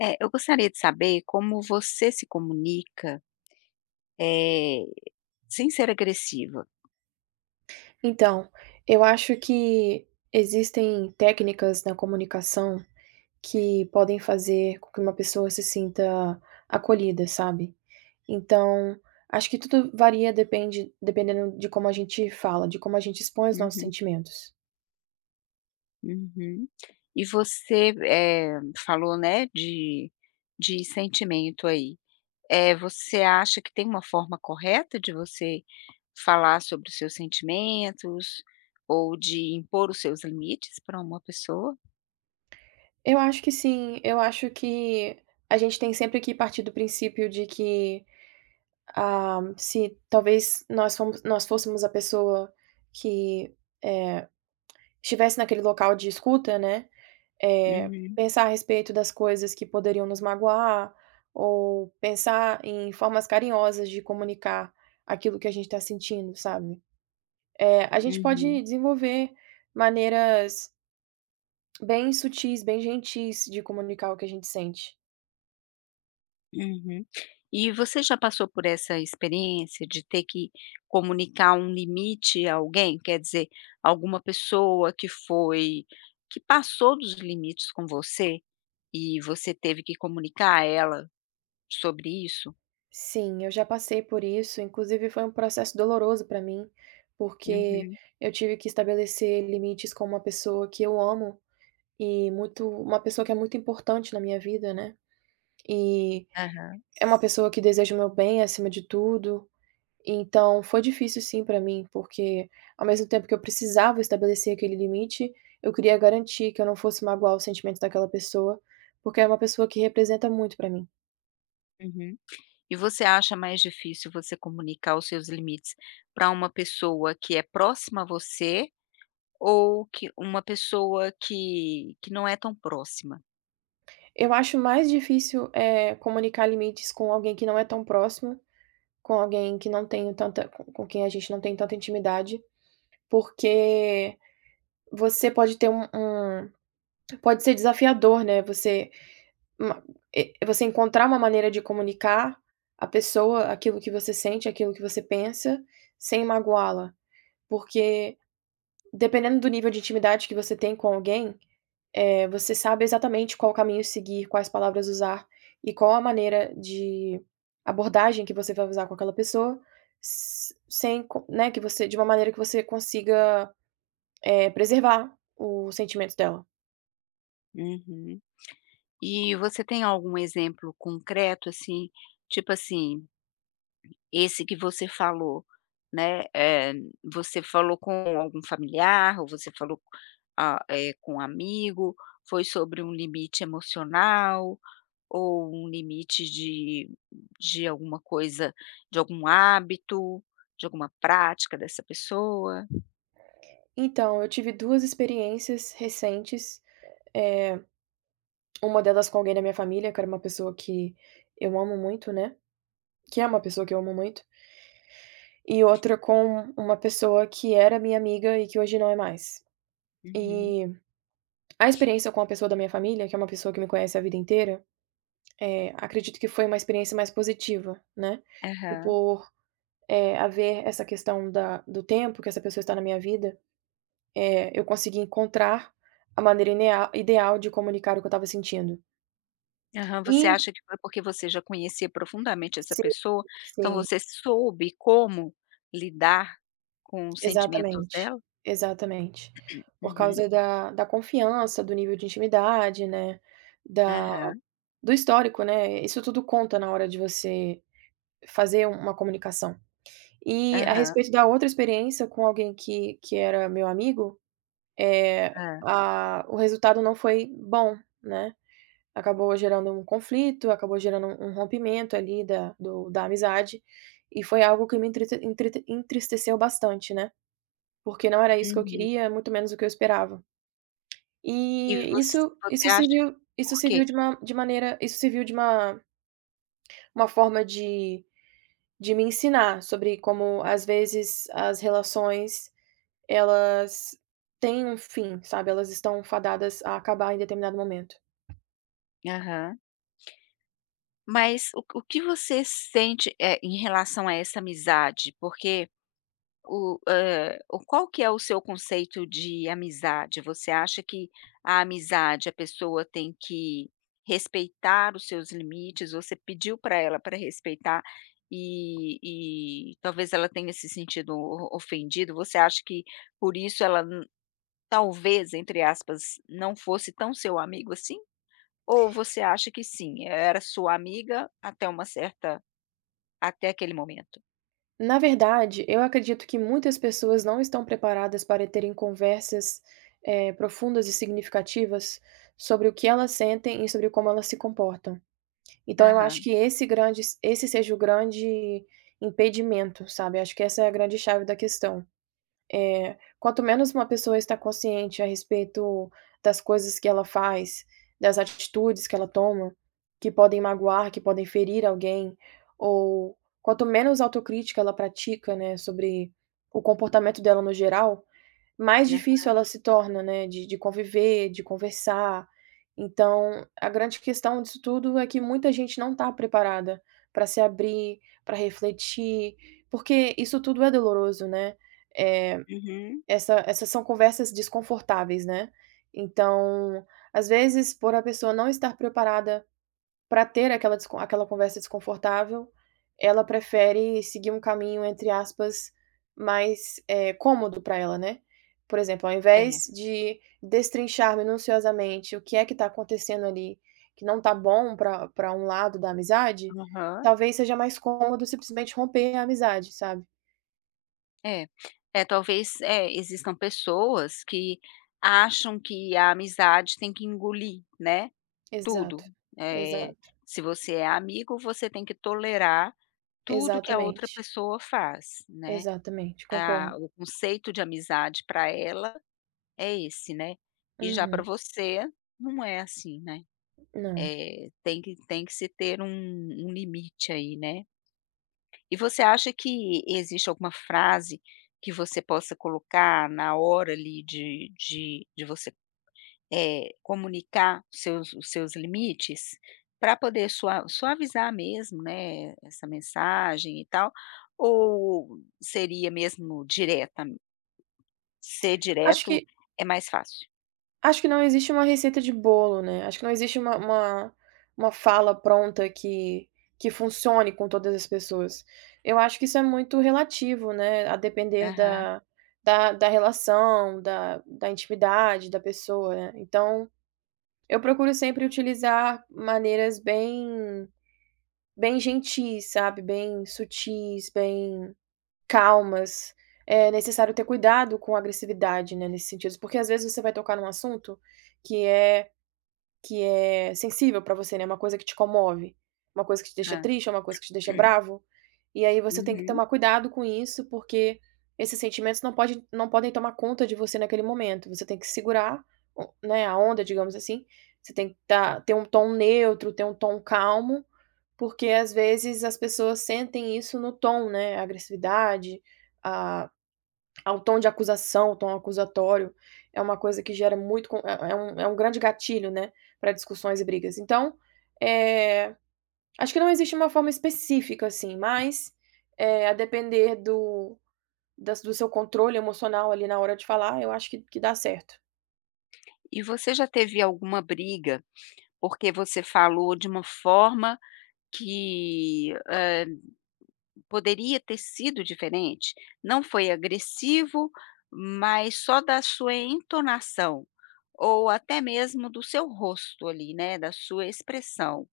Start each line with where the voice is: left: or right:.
left: É, eu gostaria de saber como você se comunica, eh, sem ser agressiva.
right: Então, eu acho que existem técnicas na comunicação que podem fazer com que uma pessoa se sinta acolhida, sabe. Então, acho que tudo varia dependendo de como a gente fala, de como a gente expõe os nossos
left: Uhum,
right: sentimentos.
left: uhum. E você, falou, né, de sentimento aí. Você acha que tem uma forma correta de você falar sobre os seus sentimentos ou de impor os seus limites para uma pessoa?
right: Eu acho que sim, eu acho que a gente tem sempre que partir do princípio de que, se talvez nós fôssemos a pessoa que, eh, estivesse naquele local de escuta, né.
left: Uhum,
right: Pensar a respeito das coisas que poderiam nos magoar, ou pensar em formas carinhosas de comunicar aquilo que a gente está sentindo, sabe. A gente
left: uhum,
right: pode desenvolver maneiras bem sutis, bem gentis de comunicar o que a gente sente.
left: uhum. E você já passou por essa experiência de ter que comunicar um limite a alguém? Quer dizer, alguma pessoa que foi que passou dos limites com você e você teve que comunicar a ela sobre isso?
right: Sim, eu já passei por isso, inclusive foi um processo doloroso para mim, porque
left: Uhum,
right: eu tive que estabelecer limites com uma pessoa que eu amo e muito uma pessoa que é muito importante na minha vida, né. E
left: aham,
right: É uma pessoa que deseja o meu bem acima de tudo, então foi difícil sim pra mim, porque ao mesmo tempo que eu precisava estabelecer aquele limite, eu queria garantir que eu não fosse magoar os sentimentos daquela pessoa, porque é uma pessoa que representa muito pra mim.
left: uhum. E você acha mais difícil você comunicar os seus limites para uma pessoa que é próxima a você ou que uma pessoa que não é tão próxima?
right: Eu acho mais difícil, comunicar limites com alguém que não é tão próximo, com quem a gente não tem tanta intimidade, porque você pode ter um um pode ser desafiador, né, Uma você encontrar uma maneira de comunicar à pessoa aquilo que você sente, aquilo que você pensa, sem magoá-la. Porque dependendo do nível de intimidade que você tem com alguém, você sabe exatamente qual caminho seguir, quais palavras usar e qual a maneira de abordagem que você vai usar com aquela pessoa, s sem co né, que você de uma maneira que você consiga, preservar o sentimento dela.
left: Uhum. E você tem algum exemplo concreto, assim, tipo assim, esse que você falou, né, você falou com algum familiar ou você falou, com um amigo, foi sobre um limite emocional? Ou um limite de alguma coisa, de algum hábito, de alguma prática dessa pessoa?
right: Então, eu tive 2 experiências recentes. eh Uma delas com alguém da minha família, que era uma pessoa que eu amo muito, né, que é uma pessoa que eu amo muito, e outra com uma pessoa que era minha amiga e que hoje não é mais.
left: Uhum.
right: E a experiência com a pessoa da minha família, que é uma pessoa que me conhece a vida inteira, acredito que foi uma experiência mais positiva, né, e
left: Aham.
right: por, haver essa questão da do tempo que essa pessoa está na minha vida, eu consegui encontrar a maneira inea ideal de comunicar o que eu estava sentindo.
left: Aham. Você
right: E
left: acha que foi porque você já conhecia profundamente essa
right: sim,
left: pessoa, então
right: sim.
left: você soube como lidar com os sentimentos
right: Exatamente,
left: dela?
right: exatamente. Por
left: Uhum.
right: causa da confiança, do nível de intimidade, né, da
left: Aham.
right: do histórico, né, isso tudo conta na hora de você fazer uma comunicação. E a
left: Aham.
right: respeito da outra experiência com alguém que era meu amigo, é
left: Hã.
right: a o resultado não foi bom, né, acabou gerando um conflito, acabou gerando um rompimento ali da amizade, e foi algo que me entrete entrete entristeceu bastante, né. Porque não era isso que eu
left: Uhum.
right: queria, muito menos o que eu esperava.
left: E
right: E
left: você
right: isso
left: você
right: isso
left: acha
right: serviu
left: que por quê?
right: de uma forma de me ensinar sobre como, às vezes, as relações elas têm um fim, sabe, elas estão fadadas a acabar em determinado momento.
left: Aham. Mas o que você sente, é em relação a essa amizade? Porque o o qual que é o seu conceito de amizade? Você acha que a amizade, a pessoa tem que respeitar os seus limites? Você pediu para ela para respeitar e e talvez ela tenha se sentido o ofendido. Você acha que por isso ela n talvez, entre aspas, "não fosse tão seu amigo assim"? Ou você acha que sim, era sua amiga até uma certa, até aquele momento?
right: Na verdade, eu acredito que muitas pessoas não estão preparadas para terem conversas, profundas e significativas sobre o que elas sentem e sobre como elas se comportam. Então eu acho
left: Aham,
right: que esse seja o grande impedimento, sabe, acho que essa é a grande chave da questão. Quanto menos uma pessoa está consciente a respeito das coisas que ela faz, das atitudes que ela toma, que podem magoar, que podem ferir alguém, ou quanto menos autocrítica ela pratica, né, sobre o comportamento dela no geral, mais
left: né.
right: difícil ela se torna, né, de conviver, de conversar. Então, a grande questão disso tudo é que muita gente não está preparada para se abrir, para refletir, porque isso tudo é doloroso, né. Eh,
left: Uhum.
right: Essas são conversas desconfortáveis, né. Então, às vezes, por a pessoa não estar preparada para ter aquela conversa desconfortável, ela prefere seguir um caminho, entre aspas, mais, cômodo para ela, né. Por exemplo, ao
left: É.
right: invés de destrinchar minuciosamente o que é que está acontecendo ali, que não está bom para pra um lado da amizade,
left: Aham.
right: talvez seja mais cômodo simplesmente romper a amizade, sabe.
left: É, é talvez, existam pessoas que acham que a amizade tem que engolir, né,
right: Exato,
left: tudo. Eh,
right: exato,
left: Se você é amigo, você tem que tolerar tudo que a outra
right: exatamente,
left: pessoa faz, né.
right: exatamente,
left: Ah,
right: concordo.
left: o conceito de amizade para ela é esse, né. E já para
right: Uhum,
left: você não é assim, né.
right: não.
left: Tem que tem que se ter um limite aí, né. E você acha que existe alguma frase que você possa colocar na hora ali de você, comunicar os seus limites, para poder sua suavizar mesmo, né, essa mensagem e tal, ou seria mesmo direta? Ser
right: Acho
left: direto
right: que
left: é mais fácil?
right: Acho que não existe uma receita de bolo, né, acho que não existe uma fala pronta que funcione com todas as pessoas. Eu acho que isso é muito relativo, né, a depender
left: Aham,
right: da relação, da intimidade da pessoa, né. Então, eu procuro sempre utilizar maneiras bem bem gentis, sabe, bem sutis, bem calmas. É necessário ter cuidado com a agressividade, né, nesse sentido, porque às vezes você vai tocar num assunto que é que é sensível pra você, né, uma coisa que te comove, uma coisa que te deixa
left: hã.
right: triste, uma coisa que te deixa bravo, e aí você tem que
left: Uhum.
right: tomar cuidado com isso, porque esses sentimentos não podem tomar conta de você naquele momento, você tem que segurar o né, a onda, digamos assim, você tem que estar ter um tom neutro, ter um tom calmo, porque às vezes as pessoas sentem isso no tom, né, a agressividade, a ao tom de acusação, o tom acusatório, é uma coisa que gera muito con é um grande gatilho, né, para discussões e brigas. Então, eh, acho que não existe uma forma específica, assim, mas, a depender do seu controle emocional ali na hora de falar, eu acho que dá certo.
left: E você já teve alguma briga, porque você falou de uma forma que, poderia ter sido diferente? Não foi agressivo, mas só da sua entonação, ou até mesmo do seu rosto ali, né, da sua expressão,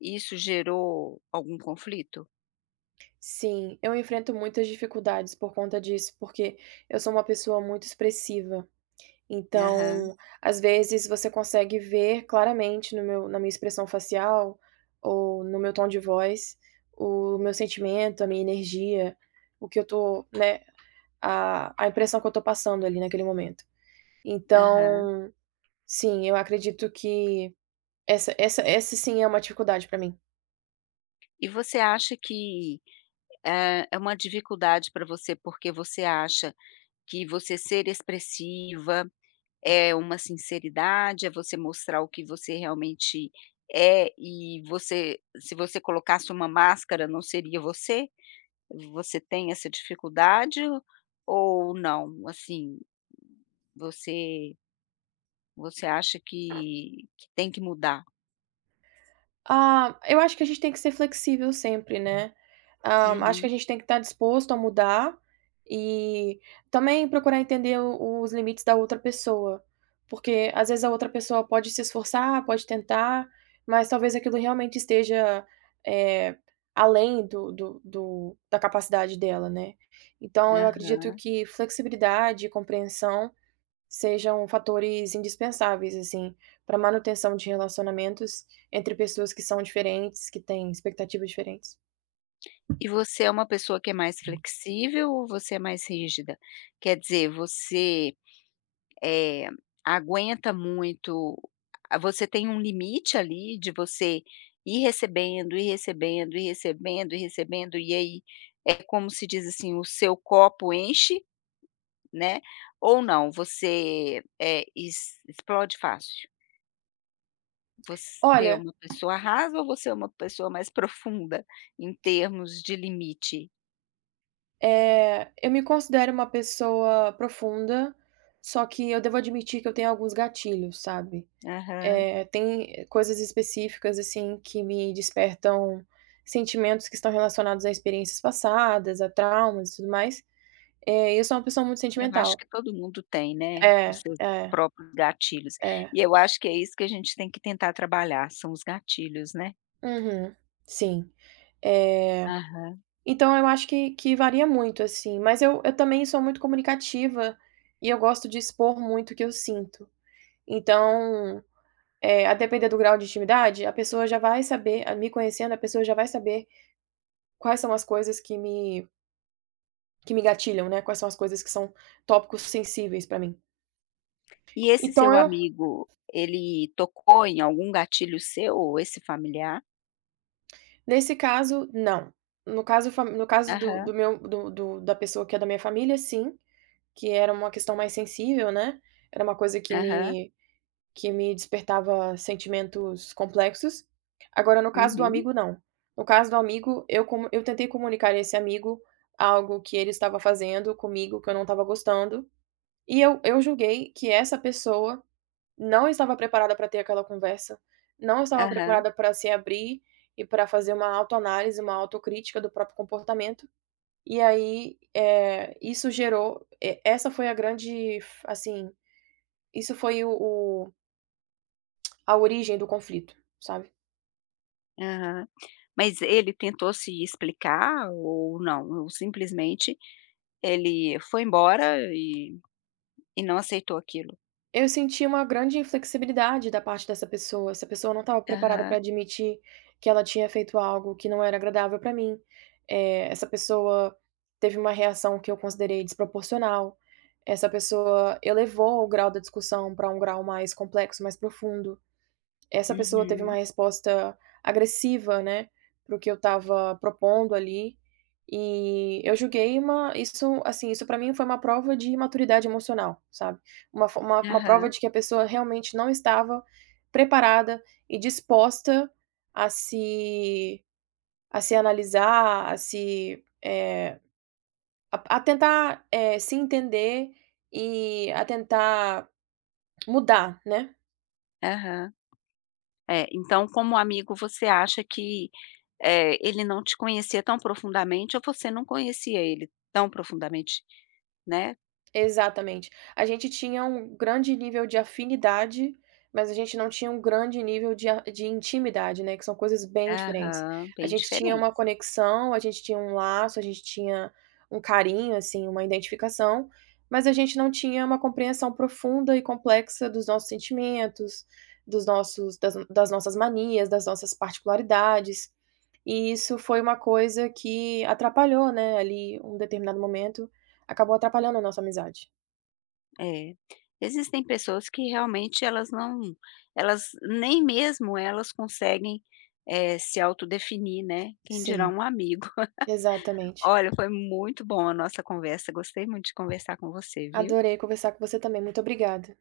left: isso gerou algum conflito?
right: Sim, eu enfrento muitas dificuldades por conta disso, porque eu sou uma pessoa muito expressiva.
left: Aham,
right: Então, às vezes você consegue ver claramente no meu na minha expressão facial, ou no meu tom de voz, o meu sentimento, a minha energia, o que eu tô, né, a impressão que eu tô passando ali naquele momento.
left: aham.
right: Então, sim, eu acredito que essa sim é uma dificuldade para mim.
left: E você acha que, é uma dificuldade para você, porque você acha que você ser expressiva é uma sinceridade, é você mostrar o que você realmente é e você se você colocasse uma máscara não seria você? Você tem essa dificuldade ou não? Assim, você você acha que tem que mudar?
right: Ah, eu acho que a gente tem que ser flexível sempre, né. Hã, acho que a
left: Uhum.
right: gente tem que estar disposto a mudar e também procurar entender o os limites da outra pessoa, porque às vezes a outra pessoa pode se esforçar, pode tentar, mas talvez aquilo realmente esteja, eh, além do do do da capacidade dela, né. Então eu acredito
left: Aham.
right: que flexibilidade e compreensão sejam fatores indispensáveis, assim, para manutenção de relacionamentos entre pessoas que são diferentes, que têm expectativas diferentes.
left: E você é uma pessoa que é mais flexível ou você é mais rígida? Quer dizer, você, Eh, aguenta muito a você tem um limite ali de você ir recebendo, ir recebendo, ir recebendo, ir recebendo e aí, é como se diz assim, o seu copo enche, né, ou não, você, es explode fácil. Você é
right: Olha,
left: uma pessoa rasa ou você é uma pessoa mais profunda em termos de limite?
right: eu me considero uma pessoa profunda, só que eu devo admitir que eu tenho alguns gatilhos, sabe.
left: Aham.
right: Tem coisas específicas, assim, que me despertam sentimentos que estão relacionados a experiências passadas, a traumas e tudo mais. Eu sou uma pessoa muito
left: Eu acho
right: sentimental.
left: que todo mundo tem, né, os
right: É,
left: seus
right: é,
left: próprios gatilhos.
right: é.
left: E eu acho que é isso que a gente tem que tentar trabalhar, são os gatilhos, né.
right: Uhum. Sim. Eh,
left: Aham.
right: então eu acho que varia muito, assim, mas eu também sou muito comunicativa e eu gosto de expor muito o que eu sinto. Então, a depender do grau de intimidade, a pessoa já vai saber a me conhecendo, a pessoa já vai saber quais são as coisas que me gatilham, né, quais são as coisas que são tópicos sensíveis pra mim.
left: E esse
right: Então
left: seu
right: eu
left: amigo, ele tocou em algum gatilho seu ou esse familiar?
right: nesse caso, não. No caso do
left: Aham,
right: do meu do do da pessoa que é da minha família, sim, que era uma questão mais sensível, né, era uma coisa
left: aham,
right: que me despertava sentimentos complexos. Agora, no caso do
left: uhum,
right: amigo, não. No caso do amigo, eu como eu tentei comunicar a esse amigo algo que ele estava fazendo comigo que eu não estava gostando, e eu julguei que essa pessoa não estava preparada para ter aquela conversa, não estava
left: aham,
right: preparada para se abrir e para fazer uma autoanálise, uma autocrítica do próprio comportamento. E aí, isso gerou e essa foi a grande, assim, isso foi o a origem do conflito, sabe.
left: aham. Mas ele tentou se explicar ou não? Ou simplesmente ele foi embora e não aceitou aquilo?
right: Eu senti uma grande inflexibilidade da parte dessa pessoa, essa pessoa não estava preparada
left: Aham,
right: para admitir que ela tinha feito algo que não era agradável para mim, essa pessoa teve uma reação que eu considerei desproporcional, essa pessoa elevou o grau da discussão para um grau mais complexo, mais profundo. Essa pessoa teve uma
left: uhum,
right: resposta agressiva, né, para o que eu estava propondo ali, e eu julguei uma isso, assim, isso para mim foi uma prova de maturidade emocional, sabe. Uma fo uma prova
left: aham,
right: de que a pessoa realmente não estava preparada e disposta a se a se analisar, a tentar, se entender e a tentar mudar, né.
left: aham. É, então como amigo você acha que, ele não te conhecia tão profundamente ou você não conhecia ele tão profundamente, né?
right: Exatamente. A gente tinha um grande nível de afinidade, mas a gente não tinha um grande nível de intimidade, né, que são coisas bem diferentes.
left: Aham,
right: A
left: bem
right: gente tinha
left: diferente.
right: uma conexão, a gente tinha um laço, a gente tinha um carinho, assim, uma identificação, mas a gente não tinha uma compreensão profunda e complexa dos nossos sentimentos, dos nossos das das nossas manias, das nossas particularidades. E isso foi uma coisa que atrapalhou, né, ali, um determinado momento. Acabou atrapalhando a nossa amizade.
left: É. Existem pessoas que realmente elas não elas nem mesmo elas conseguem, se autodefinir, né, quem dirá
right: Sim.
left: um amigo.
right: Exatamente.
left: Olha, foi muito bom a nossa conversa, gostei muito de conversar com você, viu?
right: Adorei conversar com você também, muito obrigada.